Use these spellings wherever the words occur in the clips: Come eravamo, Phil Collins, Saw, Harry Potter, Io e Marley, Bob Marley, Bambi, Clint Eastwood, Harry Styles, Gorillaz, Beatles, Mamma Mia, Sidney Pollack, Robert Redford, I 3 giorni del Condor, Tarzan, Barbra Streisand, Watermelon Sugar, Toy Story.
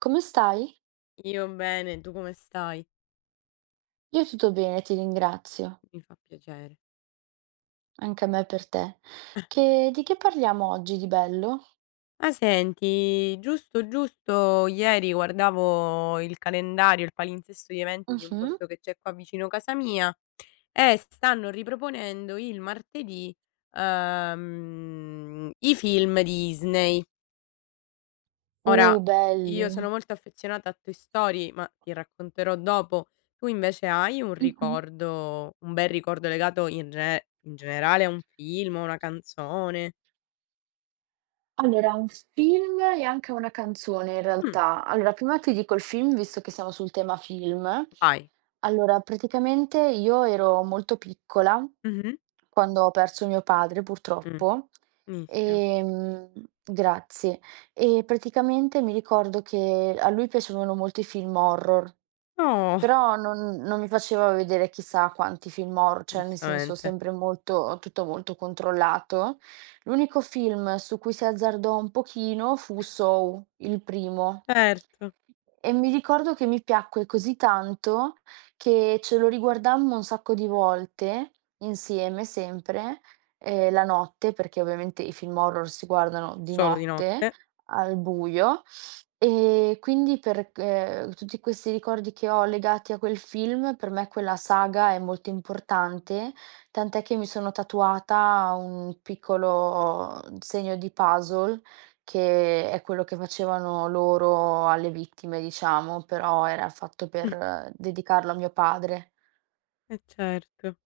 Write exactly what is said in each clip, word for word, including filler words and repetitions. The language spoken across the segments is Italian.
Come stai? Io bene, tu come stai? Io tutto bene, ti ringrazio. Mi fa piacere. Anche a me per te. Che di che parliamo oggi di bello? Ah, senti, giusto, giusto, ieri guardavo il calendario, il palinsesto di eventi di un Mh-mh. posto che c'è qua vicino casa mia e stanno riproponendo il martedì, ehm, i film Disney. Ora, Uh, io sono belli. molto affezionata a Toy Story, ma ti racconterò dopo. Tu invece hai un Mh-mh. ricordo, un bel ricordo legato in, ge- in generale a un film, a una canzone? Allora, un film e anche una canzone in Mm. realtà. Allora, prima ti dico il film, visto che siamo sul tema film. Vai. Allora, praticamente io ero molto piccola Mh-mh. quando ho perso mio padre, Mh. purtroppo. Mi dispiace. Ehm, Grazie. E praticamente mi ricordo che a lui piacevano molto i film horror. No, Però non non mi faceva vedere chissà quanti film horror, cioè nel senso giustamente. sempre molto tutto molto controllato. L'unico film su cui si azzardò un pochino fu Saw, il primo. Certo, E mi ricordo che mi piacque così tanto che ce lo riguardammo un sacco di volte, insieme sempre, ehm, la notte, perché ovviamente i film horror si guardano di solo di notte, notte. al buio, e quindi per ehm, tutti questi ricordi che ho legati a quel film, per me quella saga è molto importante, tant'è che mi sono tatuata un piccolo segno di puzzle, che è quello che facevano loro alle vittime, diciamo, però era fatto per Mh. eh, dedicarlo a mio padre. Eh certo,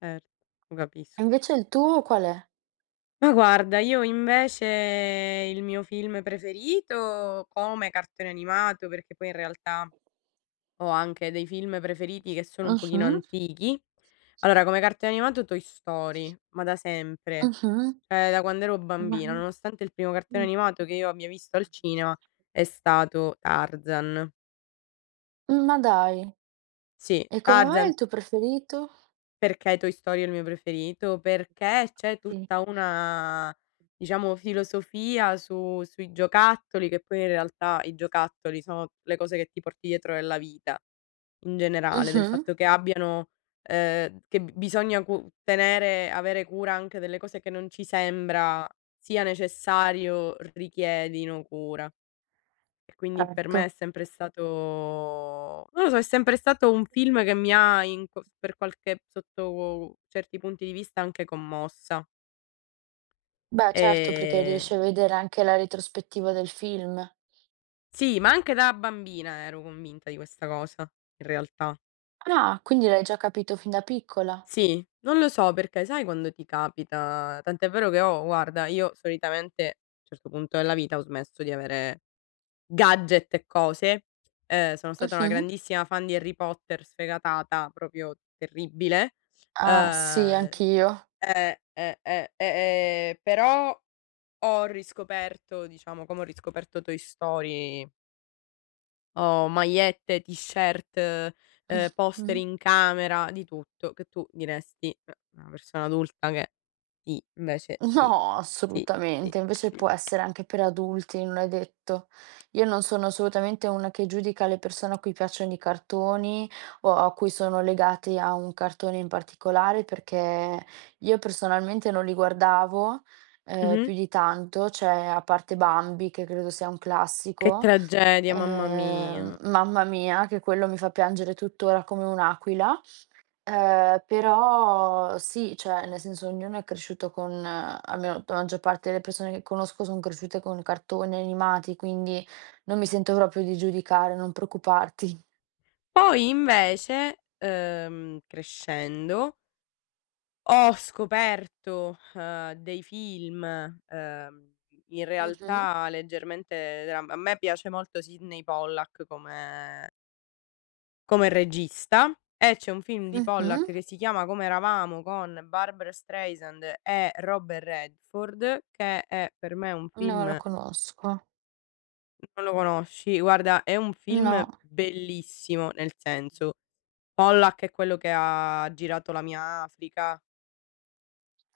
certo, lo E capisco. invece il tuo qual è? Ma guarda, io invece il mio film preferito come cartone animato, perché poi in realtà ho anche dei film preferiti che sono un pochino Mh-mh. antichi. Allora, come cartone animato Toy Story, ma da sempre. Mh-mh. Ehm, da quando ero Ma bambina, nonostante il primo cartone mh. animato che io abbia visto al cinema è stato Tarzan. Mm, ma dai, Sì, e come mai è Tarzan il tuo preferito? perché Toy Story è il mio preferito, perché c'è Sì. tutta una, diciamo, filosofia su sui giocattoli, che poi in realtà i giocattoli sono le cose che ti porti dietro nella vita in generale, del Mh-mh. fatto che abbiano ehm, che b bisogna cu tenere avere cura anche delle cose che non ci sembra sia necessario richiedino cura. E quindi per Certo. me è sempre stato non lo so, è sempre stato un film che mi ha in co per qualche sotto certi punti di vista anche commossa. Beh, certo, perché Ehm, riesci a vedere anche la retrospettiva del film. sì, ma anche da bambina ero convinta di questa cosa, in realtà. Ah, quindi l'hai già capito fin da piccola. Sì, non lo so perché sai quando ti capita tant'è vero che ho guarda, io solitamente a un certo punto della vita ho smesso di avere gadget e cose. Ehm, sono stata una Mh-mh. grandissima fan di Harry Potter sfegatata, proprio terribile. Ah, sì, Uhm, anch'io. eh, eh, eh, eh, ehm, però ho riscoperto diciamo, come ho riscoperto Toy Story, ho magliette, t-shirt, ehm, poster Mh-mh. in camera, di tutto, che tu diresti: "Eh, una persona adulta che" sì, invece sì, No, sì, sì, assolutamente, invece sì. può essere anche per adulti, non è detto. Io non sono assolutamente una che giudica le persone a cui piacciono i cartoni o a cui sono legati a un cartone in particolare, perché io personalmente non li guardavo, ehm, Mh-mh. più di tanto, cioè a parte Bambi che credo sia un Che classico, tragedia, mamma mia. ehm, Mamma Mia, che quello mi fa piangere tuttora come un'aquila. Ehm, però sì, cioè nel senso ognuno è cresciuto con eh, almeno la maggior parte delle persone che conosco son cresciute con cartoni animati, quindi non mi sento proprio di giudicare, non preoccuparti. Poi invece, uhm, crescendo, ho scoperto, uhm, dei film, uhm, in Mh-mh. realtà leggermente dram a me piace molto Sidney Pollack come come regista e c'è un film di Mh-mh. Pollack che si chiama Come eravamo con Barbra Streisand e Robert Redford, che è per me un Non lo film conosco. non lo conosci? Guarda, è un film No. bellissimo, nel senso Pollack è quello che ha girato la mia Africa,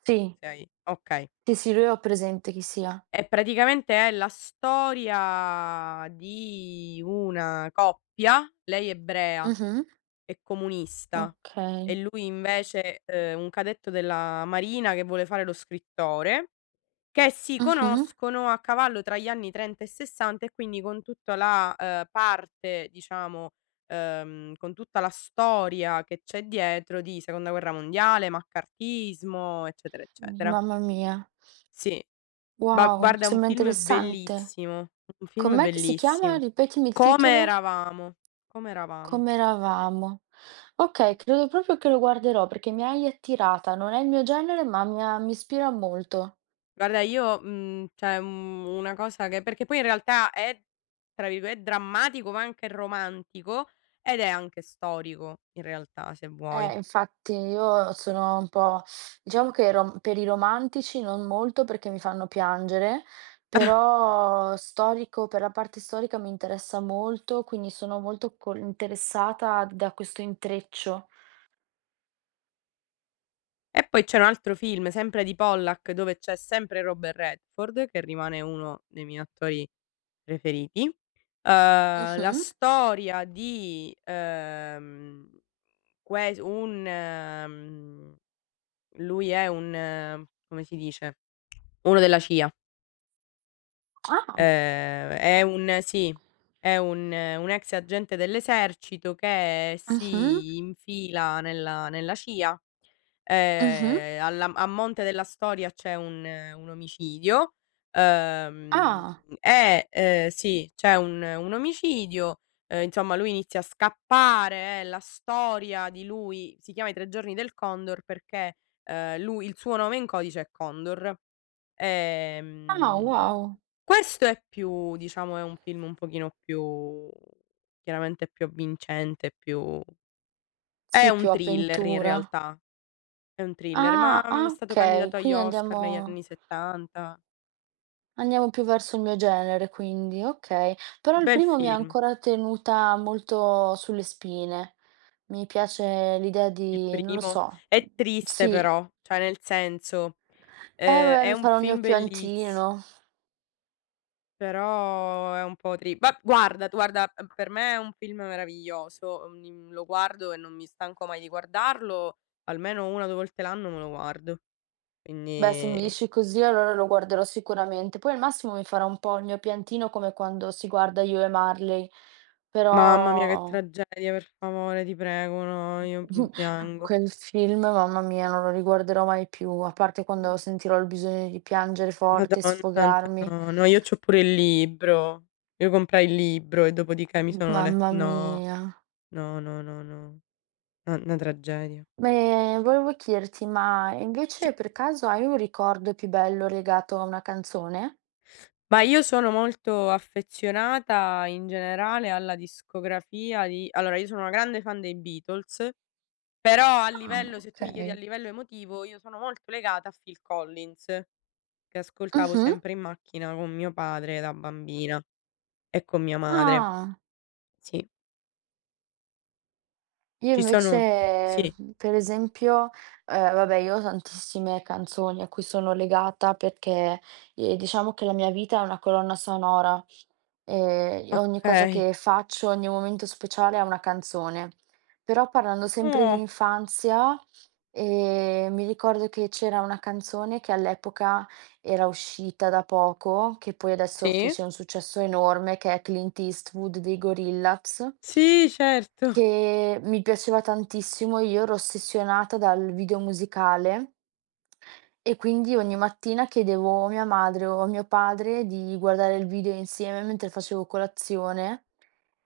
Sì. okay, okay. Sì, sì, lui ho presente chi sia. E praticamente è la storia di una coppia, lei ebrea Mh-mh. e comunista e Okay. lui invece, ehm, un cadetto della marina che vuole fare lo scrittore che si Mh-mh. conoscono a cavallo tra gli anni trenta e sessanta e quindi con tutta la, ehm, parte diciamo, ehm, con tutta la storia che c'è dietro di seconda guerra mondiale, maccartismo, eccetera, eccetera. Mamma mia. Sì, ma Wow, guarda è un sembra film interessante. bellissimo, un film Com'è che si chiama? bellissimo. Ripetimi il Come titolo. eravamo, come eravamo. Come eravamo. Okay, credo proprio che lo guarderò perché mi hai attirata. Non è il mio genere, ma mi ha mi ispira molto. Guarda io, mhmm, cioè, mhmm, una cosa che perché poi in realtà è, tra virgole "drammatico", ma anche romantico, ed è anche storico in realtà, se vuoi. Eh, infatti io sono un po' diciamo che rom per i romantici non molto perché mi fanno piangere, però storico per la parte storica mi interessa molto, quindi sono molto col interessata da questo intreccio. E poi c'è un altro film, sempre di Pollack, dove c'è sempre Robert Redford, che rimane uno dei miei attori preferiti. Uhm, la Mh-mh. storia di, ehm, ques un mhmm, lui è un eh, come si dice? Uno della C I A. Ah. Ehm, è un sì, è un un ex agente dell'esercito che Mh-mh. si infila nella nella C I A. Mh-mh. Ehm, alla a monte della storia c'è un un omicidio, ehm, Ah. e, ehm, sì, c'è un un omicidio, ehm, insomma lui inizia a scappare, eh, la storia di lui si chiama "I tre giorni del Condor" perché, ehm, lui il suo nome in codice è Condor. Ah, Ehm, wow. questo è più diciamo è un film un pochino più chiaramente più avvincente, più è Sì, un più thriller in avventura. realtà, è un thriller, ma Ah, è ah, stato okay, candidato agli quindi Oscar negli andiamo anni 'settanta. andiamo più verso il mio genere quindi, okay. Però il Bel primo mi ha film, ancora tenuta molto sulle spine. Mi piace l'idea il di non lo primo. so, mhmm, È triste sì. però, cioè nel senso, Eh ehm, vabbè, è mi un farò il mio film bellissi piantino. però è un po' tri ma guarda guarda, uhm, per me è un film meraviglioso, mhmm, in lo guardo e non mi stanco mai di guardarlo, almeno una o due volte l'anno me lo guardo. Beh, se Quindi mi dici così allora lo guarderò sicuramente. Poi al massimo mi farò un po' il mio piantino come quando si guarda Io e Marley, mamma mia che però tragedia, per favore, ti prego, no, io, mhmm, Mh-mh. piango. Quel film, mamma mia, non lo riguarderò mai più, a parte Mh. quando sentirò il bisogno di piangere forte, Madonna santa, sfogarmi. no, no, io c'ho pure il libro. Io comprai il libro e dopodiché mi sono lett Mamma no, mia. no, no, no, no, una una tragedia. Beh, volevo chiederti, ma Sì, invece per caso hai un ricordo più bello legato a una canzone? ma io sono molto affezionata in generale alla discografia di allora io sono una grande fan dei Beatles, però a Ah, livello se tu mi chiedi a okay. livello emotivo, io sono molto legata a Phil Collins, che ascoltavo Mh-mh. sempre in macchina con mio padre da bambina e con mia madre. Ah. Sì, Io ci sono invece, sì, mhmm, per esempio, ehm, vabbè io ho tantissime canzoni a cui sono legata perché, ehm, diciamo che la mia vita è una colonna sonora. Ehm, ogni cosa okay. che faccio, ogni momento speciale ha una canzone. Però parlando sempre di Oh, infanzia, ehm, mi ricordo che c'era una canzone che all'epoca era uscita da poco, che poi adesso sì, fece un successo enorme, che è Clint Eastwood dei Gorillaz sì certo, che mi piaceva tantissimo, io ero ossessionata dal video musicale e quindi ogni mattina chiedevo a mia madre o a mio padre di guardare il video insieme mentre facevo colazione.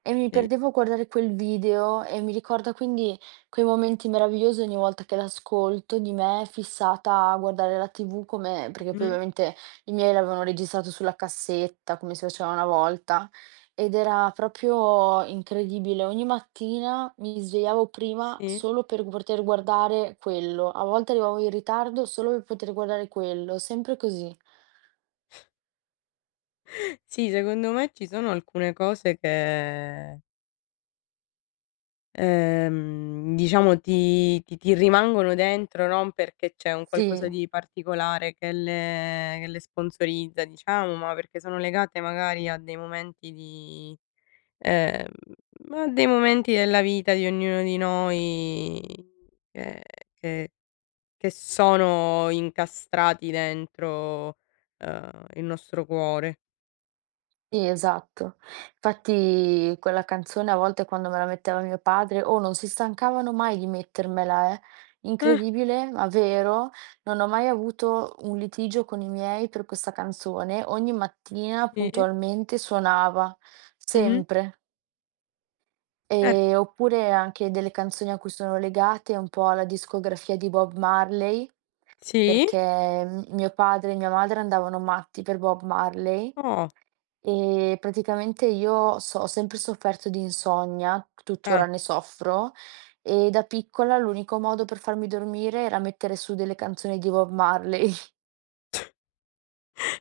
E mi sì, perdevo a guardare quel video e mi ricorda quindi quei momenti meravigliosi ogni volta che l'ascolto di me fissata a guardare la T V come perché poi mh-mh, ovviamente i miei l'avevano registrato sulla cassetta, come si faceva una volta, ed era proprio incredibile. Ogni mattina mi svegliavo prima sì. solo per poter guardare quello, a volte arrivavo in ritardo solo per poter guardare quello, sempre così. Sì, secondo me ci sono alcune cose che Ehm, diciamo ti ti ti rimangono dentro non perché c'è un qualcosa Sì. di particolare che le che le sponsorizza diciamo, ma perché sono legate magari a dei momenti di ehm, a dei momenti della vita di ognuno di noi che che che sono incastrati dentro, ehm, il nostro cuore. Sì, esatto. Infatti quella canzone a volte quando me la metteva mio padre, oh, non si stancavano mai di mettermela, eh. Eh, Incredibile, ma vero. Non ho mai avuto un litigio con i miei per questa canzone. Ogni mattina sì. puntualmente suonava, Mh-mh. sempre. Eh, E, oppure anche delle canzoni a cui sono legate un po' alla discografia di Bob Marley, sì? perché m- mio padre e mia madre andavano matti per Bob Marley. Oh, E praticamente io so ho sempre sofferto di insonnia, tuttora ah. ne soffro, e da piccola l'unico modo per farmi dormire era mettere su delle canzoni di Bob Marley.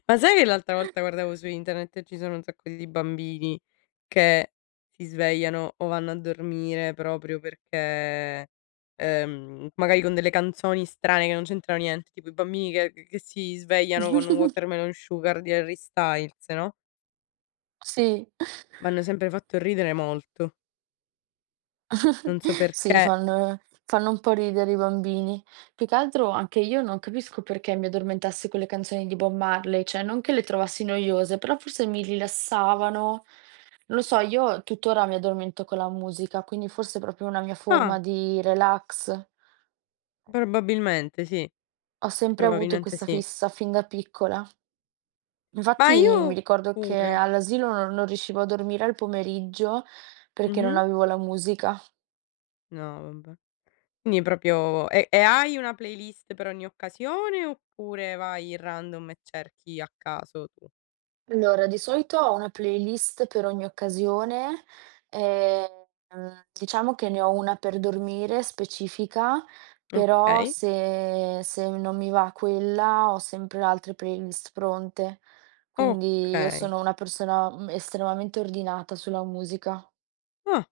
Ma sai che l'altra volta guardavo su internet e ci sono un sacco di bambini che si svegliano o vanno a dormire proprio perché, ehm, magari con delle canzoni strane che non c'entrano niente, tipo i bambini che che si svegliano con Watermelon Sugar di Harry Styles, no, Sì. m'hanno sempre fatto ridere molto. Non so Sì, perché. fanno fanno un po' ridere i bambini. Più che altro anche io non capisco perché mi addormentassi con le canzoni di Bob Marley, cioè non che le trovassi noiose, però forse mi rilassavano. Non lo so, io tuttora mi addormento con la musica, quindi forse è proprio una mia Ah, forma di relax. probabilmente sì, Ho sempre avuto probabilmente questa sì. fissa fin da piccola. Ma Infatti mi io ricordo che pure. all'asilo non non riuscivo a dormire al pomeriggio perché non Mh-mh. avevo la musica. No, vabbè. Quindi proprio e e hai una playlist per ogni occasione oppure vai in random e cerchi a caso tu? Allora, di solito ho una playlist per ogni occasione, ehm, diciamo che ne ho una per dormire specifica, però Okay, se se non mi va quella ho sempre altre playlist pronte. Quindi io okay. sono una persona, mhmm, estremamente ordinata sulla musica. Ah,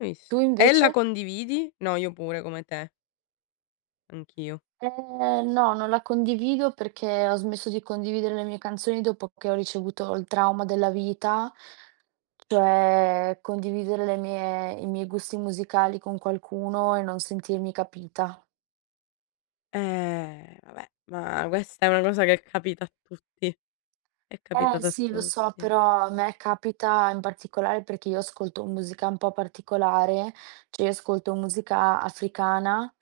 hai visto. Tu E la invece? condividi? No, io pure come te, anch'io. Ehm, no, non la condivido perché ho smesso di condividere le mie canzoni dopo che ho ricevuto il trauma della vita. Cioè, condividere le mie i miei gusti musicali con qualcuno e non sentirmi capita. Eh, vabbè, ma questa è una cosa che capita a tutti, è Eh capitata a sì, lo so, tutti. però a me capita in particolare perché io ascolto musica un po' particolare, cioè io ascolto musica africana,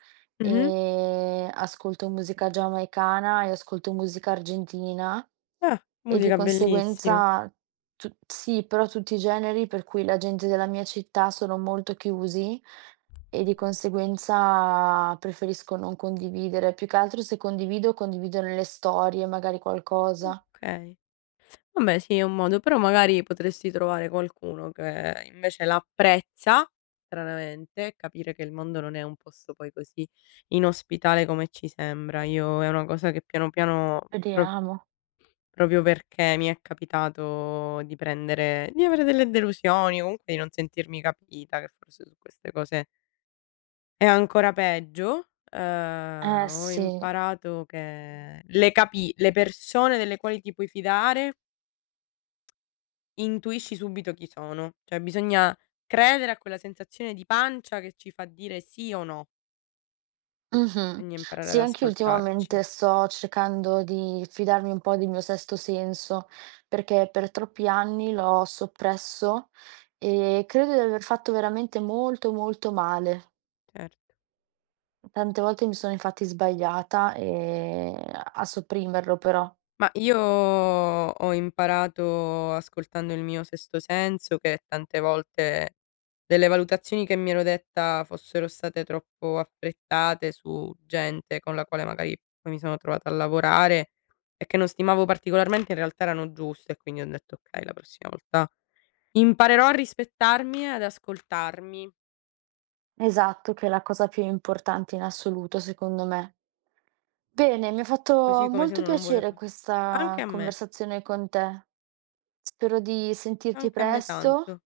Mh-mh. e ascolto musica giamaicana e ascolto musica argentina Ah, e di musica bellissima. conseguenza tu- sì, però tutti i generi per cui la gente della mia città sono molto chiusi e di conseguenza preferisco non condividere. Più che altro se condivido, condivido nelle storie, magari qualcosa. Okay. Vabbè sì, è un modo, però magari potresti trovare qualcuno che invece l'apprezza, stranamente, capire che il mondo non è un posto poi così inospitale come ci sembra. Io è una cosa che piano piano, pro Speriamo. proprio perché mi è capitato di prendere di avere delle delusioni, comunque di non sentirmi capita, che forse su queste cose è ancora peggio, Eh ehm, ho sì. imparato che le capi le persone delle quali ti puoi fidare intuisci subito chi sono, cioè bisogna credere a quella sensazione di pancia che ci fa dire sì o no, Mh-mh. bisogna imparare ad Sì, anch'io ascoltarci, ultimamente sto cercando di fidarmi un po' del mio sesto senso, perché per troppi anni l'ho soppresso e credo di aver fatto veramente molto, molto male. certo. Tante volte mi sono infatti sbagliata, ehm, a sopprimerlo però. Ma io ho imparato ascoltando il mio sesto senso che tante volte delle valutazioni che mi ero detta fossero state troppo affrettate su gente con la quale magari poi mi sono trovata a lavorare e che non stimavo particolarmente, in realtà erano giuste e quindi ho detto: "Okay, la prossima volta" imparerò a rispettarmi e ad ascoltarmi, Esatto, che è la cosa più importante in assoluto secondo me. Bene, mi ha fatto così come se molto uno non vuole piacere fa anche questa a me, conversazione con te. Spero di sentirti anche a me presto tanto,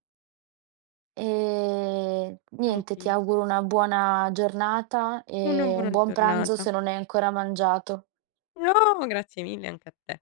e niente, ti anch'io. auguro una buona giornata Una e un buona buon pranzo giornata. se non hai ancora mangiato. No, grazie mille anche a te.